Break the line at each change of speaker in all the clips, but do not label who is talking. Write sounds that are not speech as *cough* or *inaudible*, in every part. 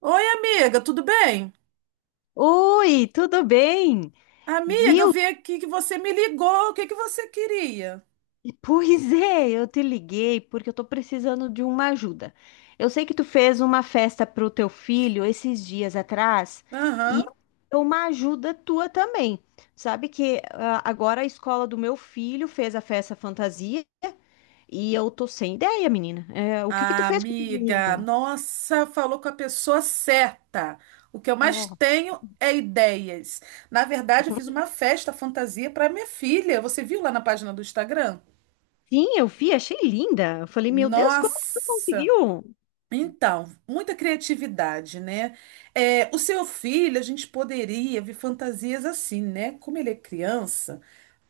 Oi, amiga, tudo bem?
Oi, tudo bem?
Amiga, eu
Viu?
vi aqui que você me ligou. O que que você queria?
*laughs* Pois é, eu te liguei porque eu tô precisando de uma ajuda. Eu sei que tu fez uma festa pro teu filho esses dias atrás e
Aham.
eu quero uma ajuda tua também. Sabe que agora a escola do meu filho fez a festa fantasia e eu tô sem ideia, menina. É, o que que tu
Ah,
fez com o teu
amiga,
menino?
nossa, falou com a pessoa certa. O que eu mais
Oh.
tenho é ideias. Na verdade, eu fiz uma
*laughs*
festa fantasia para minha filha. Você viu lá na página do Instagram?
Sim, eu vi, achei linda. Eu falei, meu Deus, como que tu
Nossa!
conseguiu?
Então, muita criatividade, né? É, o seu filho, a gente poderia ver fantasias assim, né? Como ele é criança.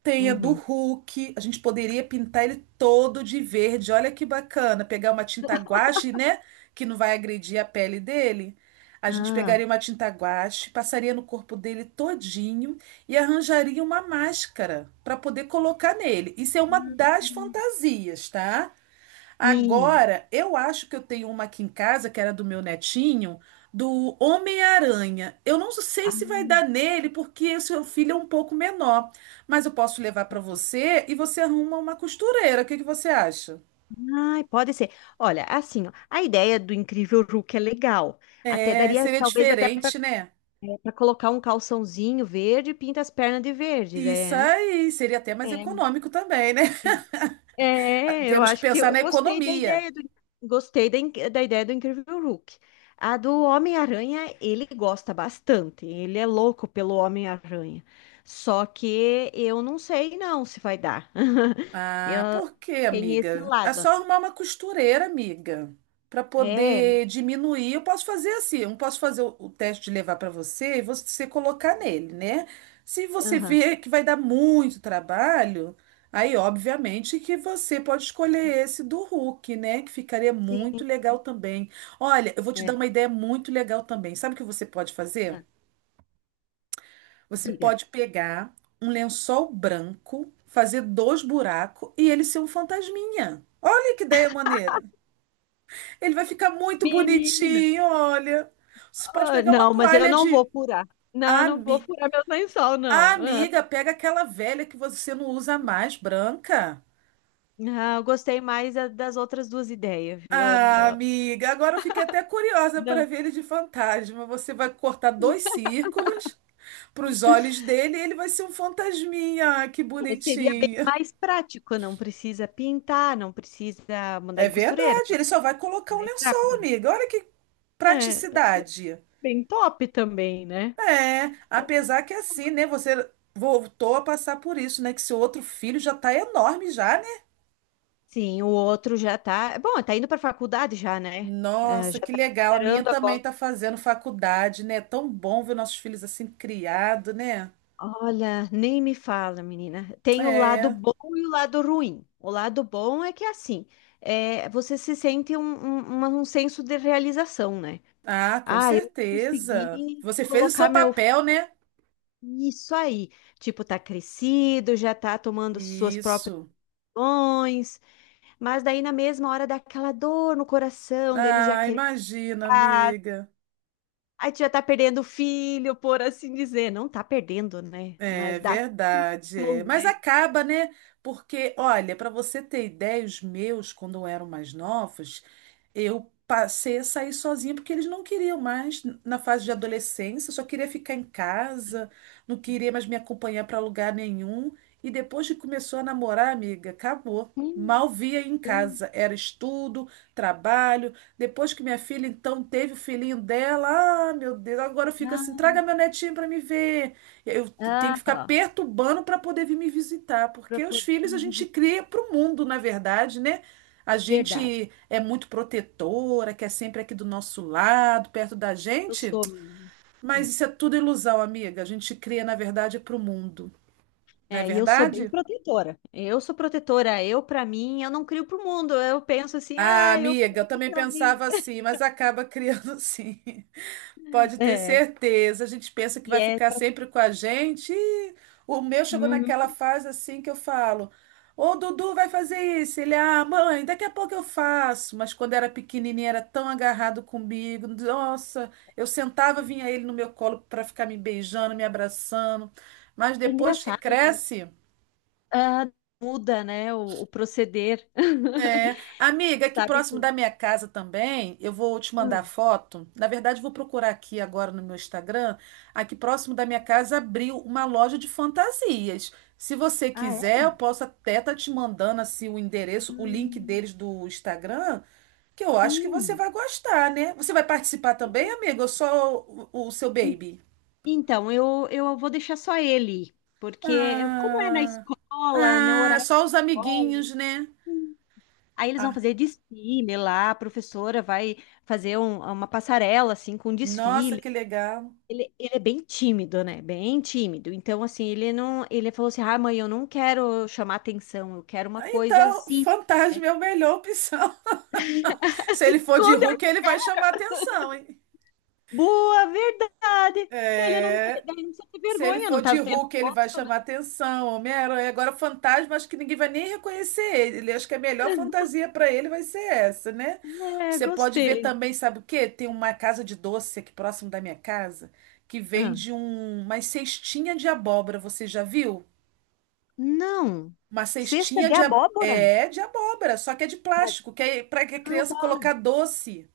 Tem a do
Uhum.
Hulk. A gente poderia pintar ele todo de verde. Olha que bacana. Pegar uma tinta guache, né? Que não vai agredir a pele dele. A gente
Ah.
pegaria uma tinta guache, passaria no corpo dele todinho e arranjaria uma máscara para poder colocar nele. Isso é uma das fantasias, tá?
Sim.
Agora, eu acho que eu tenho uma aqui em casa, que era do meu netinho, do Homem-Aranha. Eu não sei
Ah,
se vai dar nele, porque o seu filho é um pouco menor. Mas eu posso levar para você e você arruma uma costureira. O que que você acha?
ai, pode ser. Olha, assim, ó, a ideia do Incrível Hulk é legal. Até
É,
daria,
seria
talvez, até para
diferente, né?
colocar um calçãozinho verde e pinta as pernas de verde,
Isso
né?
aí, seria até mais
É,
econômico também, né? *laughs*
é, eu
Temos que
acho que
pensar
eu
na
gostei da
economia.
ideia do da ideia do Incrível Hulk. A do Homem-Aranha, ele gosta bastante. Ele é louco pelo Homem-Aranha. Só que eu não sei não se vai dar. *laughs* Eu,
Ah, por quê,
tem esse
amiga? É
lado.
só arrumar uma costureira, amiga, para
É,
poder diminuir. Eu posso fazer assim, eu posso fazer o teste de levar para você e você colocar nele, né? Se você
Aham.
vê que vai dar muito trabalho, aí obviamente que você pode escolher esse do Hulk, né? Que ficaria muito
Sim,
legal também. Olha, eu vou te dar
é.
uma ideia muito legal também. Sabe o que você pode fazer?
Tá,
Você
diga.
pode pegar um lençol branco, fazer dois buracos e ele ser um fantasminha. Olha que ideia maneira. Ele vai ficar muito
Menina,
bonitinho, olha. Você pode
ah,
pegar uma
não, mas eu
toalha
não
de
vou furar. Não, não vou
ami...
furar meu lençol,
Ah,
não. Ah,
amiga, pega aquela velha que você não usa mais, branca.
ah, eu gostei mais das outras duas ideias, viu? Eu
Ah,
não.
amiga, agora eu fiquei até curiosa para
Não.
ver ele de fantasma. Você vai cortar dois círculos para os olhos dele e ele vai ser um fantasminha. Ah, que
É, seria bem
bonitinho.
mais prático, não precisa pintar, não precisa mandar
É
em costureira,
verdade, ele
seria
só vai colocar um
mais
lençol,
rápido.
amiga. Olha que
Né? É,
praticidade.
bem top também, né?
É, apesar que é assim, né? Você voltou a passar por isso, né? Que seu outro filho já tá enorme já, né?
Sim, o outro já tá. Bom, tá indo pra faculdade já, né? É,
Nossa,
já
que
tá
legal. A minha
esperando
também
agora.
tá fazendo faculdade, né? É tão bom ver nossos filhos assim criados, né?
Olha, nem me fala, menina. Tem o lado
É.
bom e o lado ruim. O lado bom é que é assim, é, você se sente um senso de realização, né?
Ah, com
Ah, eu
certeza.
consegui
Você fez o
colocar
seu
meu
papel,
filho.
né?
Isso aí. Tipo, tá crescido, já tá tomando suas próprias
Isso.
decisões, mas daí na mesma hora dá aquela dor no coração dele já
Ah,
querer
imagina,
casa.
amiga.
Aí tu já tá perdendo o filho, por assim dizer. Não tá perdendo, né?
É
Mas dá aquela
verdade.
sensação,
É. Mas
né?
acaba, né? Porque, olha, para você ter ideia, os meus, quando eu eram mais novos, eu passei a sair sozinha porque eles não queriam mais na fase de adolescência, só queria ficar em casa, não queria mais me acompanhar para lugar nenhum. E depois que começou a namorar, amiga, acabou.
Hum.
Mal via em casa. Era estudo, trabalho. Depois que minha filha, então, teve o filhinho dela, ah, meu Deus, agora fica assim:
Ah,
traga meu netinho para me ver. Tenho
ah,
que ficar
ó,
perturbando para poder vir me visitar,
para
porque os
poder
filhos a
ir
gente
visitar.
cria para o mundo, na verdade, né? A
Verdade,
gente é muito protetora, quer sempre aqui do nosso lado, perto da
eu
gente,
sou, menina.
mas
É,
isso é tudo ilusão, amiga. A gente cria, na verdade, para o mundo, não é
é, e eu sou bem
verdade?
protetora. Eu sou protetora. Eu, pra mim, eu não crio pro mundo. Eu penso assim,
Ah,
ah, eu
amiga, eu
quero
também
pra mim.
pensava
*laughs*
assim, mas acaba criando *laughs* sim. Pode ter
É,
certeza. A gente pensa que
e
vai
é,
ficar sempre com a gente. E o meu chegou naquela
uhum.
fase assim que eu falo: Ô Dudu vai fazer isso. Ele, ah, mãe, daqui a pouco eu faço. Mas quando era pequenininho, era tão agarrado comigo. Nossa, eu sentava, vinha ele no meu colo para ficar me beijando, me abraçando. Mas
É
depois que
engraçado, né?
cresce.
Ah, muda, né, o proceder. *laughs*
É, amiga, aqui
Sabe que.
próximo da minha casa também, eu vou te mandar
Hum.
foto. Na verdade, eu vou procurar aqui agora no meu Instagram. Aqui próximo da minha casa abriu uma loja de fantasias. Se você
Ah, é?
quiser, eu posso até estar te mandando assim o endereço, o link
Hum,
deles do Instagram, que eu acho que você
sim.
vai gostar, né? Você vai participar também, amiga? Ou só o seu
En-
baby?
Então, eu vou deixar só ele, porque eu- como é na
Ah,
escola, no
ah,
horário de
só os amiguinhos,
escola.
né?
Aí eles vão
Ah,
fazer desfile lá, a professora vai fazer uma passarela assim com
nossa, que
desfiles.
legal.
Ele é bem tímido, né? Bem tímido. Então assim, ele não, ele falou assim: "Ah, mãe, eu não quero chamar atenção, eu quero uma coisa
Então,
assim,
fantasma é a melhor opção. *laughs*
*laughs*
Se
se
ele for de
esconder".
Hulk, ele vai chamar atenção, hein?
Boa, verdade. Ele não tem,
É,
daí não precisa ter
se ele
vergonha, não
for
tá
de
vendo
Hulk,
o
ele vai
rosto, né?
chamar atenção, Homem-Aranha. Agora, fantasma, acho que ninguém vai nem reconhecer ele. Ele- Acho que a melhor fantasia para ele vai ser essa, né?
É,
Você pode ver
gostei.
também, sabe o quê? Tem uma casa de doce aqui próximo da minha casa que
Ah,
vende um, umas cestinha de abóbora. Você já viu?
não.
Uma
Cesta
cestinha
de
de,
abóbora?
é, de abóbora, só que é de
Mas,
plástico, que é para a
ah,
criança
tá.
colocar doce,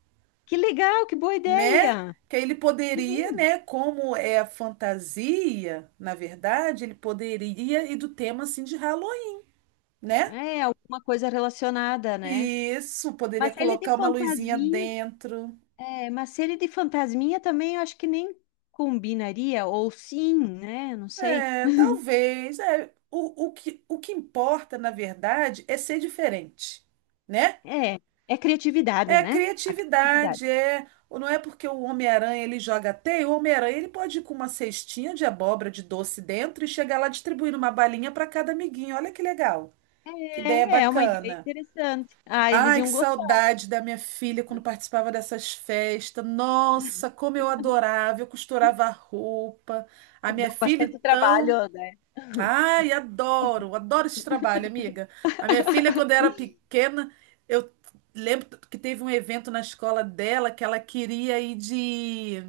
Que legal, que boa
né?
ideia.
Que aí ele poderia,
Uhum.
né? Como é a fantasia, na verdade, ele poderia ir do tema assim de Halloween, né?
É, alguma coisa relacionada, né?
Isso, poderia
Mas ele de
colocar uma luzinha
fantasminha,
dentro.
é, mas se ele de fantasminha também eu acho que nem combinaria, ou sim, né? Não sei.
É, talvez. É. O, o que importa, na verdade, é ser diferente, né?
É, é criatividade,
É
né? A criatividade.
criatividade, é. Ou não é porque o Homem-Aranha ele joga teia, o Homem-Aranha ele pode ir com uma cestinha de abóbora de doce dentro e chegar lá distribuindo uma balinha para cada amiguinho. Olha que legal, que ideia
É, é uma ideia
bacana.
interessante. Ah, eles
Ai, que
iam gostar,
saudade da minha filha quando participava dessas festas. Nossa, como eu adorava, eu costurava roupa. A minha
dão
filha,
bastante
então.
trabalho, né?
Ai, adoro, adoro esse trabalho, amiga. A minha filha, quando era pequena, eu lembro que teve um evento na escola dela que ela queria ir de.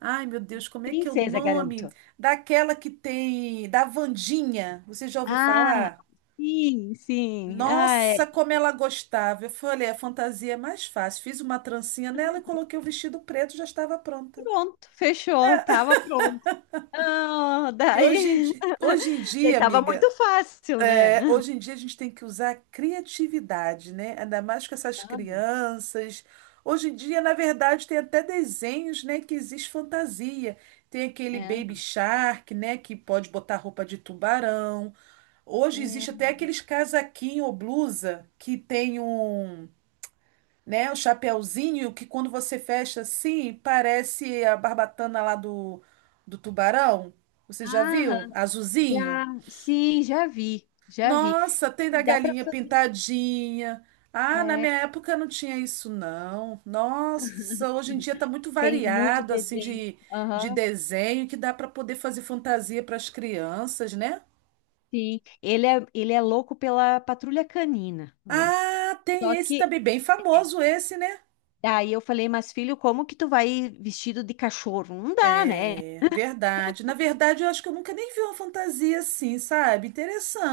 Ai, meu Deus, como é que é o
Princesa,
nome?
garanto.
Daquela que tem. Da Wandinha. Você já ouviu
Ah,
falar?
sim. Ah,
Nossa,
é.
como ela gostava. Eu falei, a fantasia é mais fácil. Fiz uma trancinha nela e coloquei o vestido preto, já estava pronta.
Pronto, fechou, tava pronto. Ah,
E
daí, *laughs*
hoje em
daí
dia,
tava
amiga.
muito fácil, né?
Hoje em dia a gente tem que usar a criatividade, né? Ainda mais com essas crianças. Hoje em dia, na verdade, tem até desenhos, né, que existe fantasia. Tem aquele
É,
Baby Shark, né, que pode botar roupa de tubarão. Hoje
é.
existe até aqueles casaquinho ou blusa que tem um, né, um chapéuzinho que quando você fecha assim, parece a barbatana lá do, do tubarão. Você já
Ah,
viu? Azulzinho.
já vi.
Nossa, tem
E
da
dá para
galinha
fazer.
pintadinha. Ah, na minha
É,
época não tinha isso, não. Nossa, hoje em
*laughs*
dia tá muito
tem muito
variado, assim,
desenho.
de
Aham,
desenho que dá para poder fazer fantasia para as crianças, né?
sim. Ele é louco pela patrulha canina, né?
Ah, tem
Só
esse
que
também, bem
é,
famoso esse, né?
daí eu falei, mas filho, como que tu vai vestido de cachorro? Não dá, né?
É, verdade. Na verdade, eu acho que eu nunca nem vi uma fantasia assim, sabe?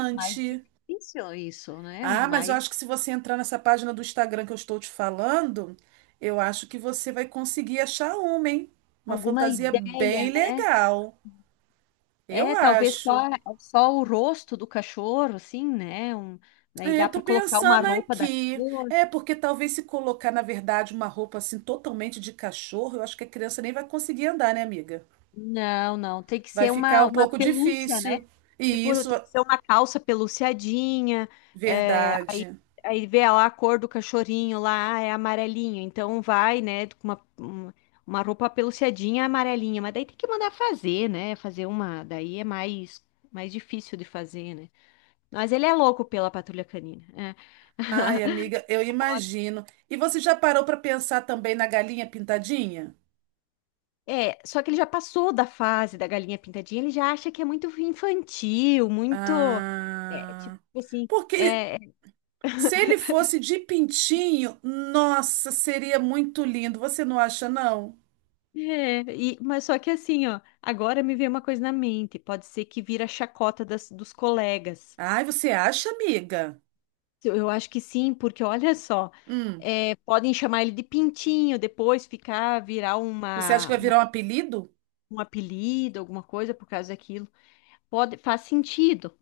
É mais difícil isso, né?
Ah, mas eu
Mais
acho que se você entrar nessa página do Instagram que eu estou te falando, eu acho que você vai conseguir achar uma, hein? Uma
alguma
fantasia
ideia,
bem
né?
legal. Eu
É,
acho.
só o rosto do cachorro, assim, né? Um, aí
É,
dá
eu tô
para colocar uma
pensando
roupa da
aqui.
cor.
É, porque talvez se colocar, na verdade, uma roupa assim totalmente de cachorro, eu acho que a criança nem vai conseguir andar, né, amiga?
Não, tem que
Vai
ser
ficar
uma,
um
uma
pouco
pelúcia, né?
difícil. E
Tipo,
isso,
tem que ser uma calça peluciadinha. É, aí,
verdade.
aí vê lá a cor do cachorrinho lá, ah, é amarelinho. Então vai, né, com uma roupa peluciadinha amarelinha. Mas daí tem que mandar fazer, né? Fazer uma. Daí é mais difícil de fazer, né? Mas ele é louco pela patrulha canina. É.
Ai, amiga, eu imagino. E você já parou para pensar também na galinha pintadinha?
É, só que ele já passou da fase da galinha pintadinha, ele já acha que é muito infantil, muito. É, tipo
Ah,
assim.
porque
É,
se ele fosse de pintinho, nossa, seria muito lindo. Você não acha, não?
é, mas só que assim, ó, agora me veio uma coisa na mente, pode ser que vira a chacota dos colegas.
Ai, você acha, amiga?
Eu acho que sim, porque olha só,
Hum,
é, podem chamar ele de pintinho, depois ficar, virar
você acha que vai virar um apelido?
um apelido, alguma coisa por causa daquilo. Pode, faz sentido.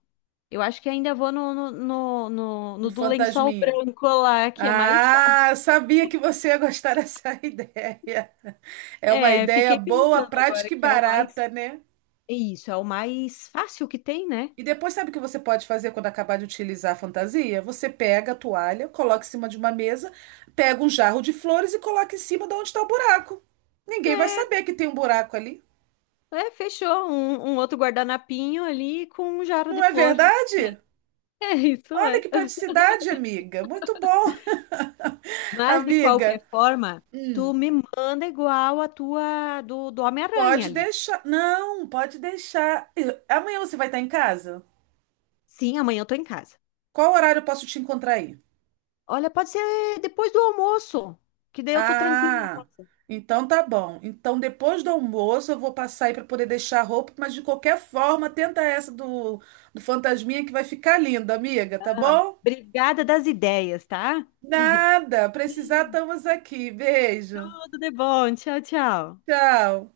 Eu acho que ainda vou no, no, no, no,
Um
no do lençol
fantasminha?
branco lá, que é mais fácil.
Ah, eu sabia que você ia gostar dessa *laughs* ideia. É uma
É,
ideia
fiquei
boa,
pensando agora
prática e
que é o mais.
barata, né?
É isso, é o mais fácil que tem, né?
E depois, sabe o que você pode fazer quando acabar de utilizar a fantasia? Você pega a toalha, coloca em cima de uma mesa, pega um jarro de flores e coloca em cima de onde está o buraco. Ninguém vai
É,
saber que tem um buraco ali.
é, fechou. Um outro guardanapinho ali com um jarro
Não
de
é
flor. *laughs*
verdade?
É, isso
Olha
é.
que praticidade, amiga. Muito bom, *laughs*
Mas, de qualquer
amiga.
forma, tu
Hum,
me manda igual a tua do, do Homem-Aranha
pode
ali.
deixar. Não, pode deixar. Eu- Amanhã você vai estar em casa?
Sim, amanhã eu tô em casa.
Qual horário eu posso te encontrar aí?
Olha, pode ser depois do almoço, que daí eu tô tranquila em
Ah,
casa.
então tá bom. Então depois do almoço eu vou passar aí para poder deixar a roupa, mas de qualquer forma, tenta essa do, do fantasminha que vai ficar linda, amiga, tá bom?
Obrigada das ideias, tá?
Nada, precisar estamos aqui. Beijo.
Tudo de bom. Tchau, tchau.
Tchau.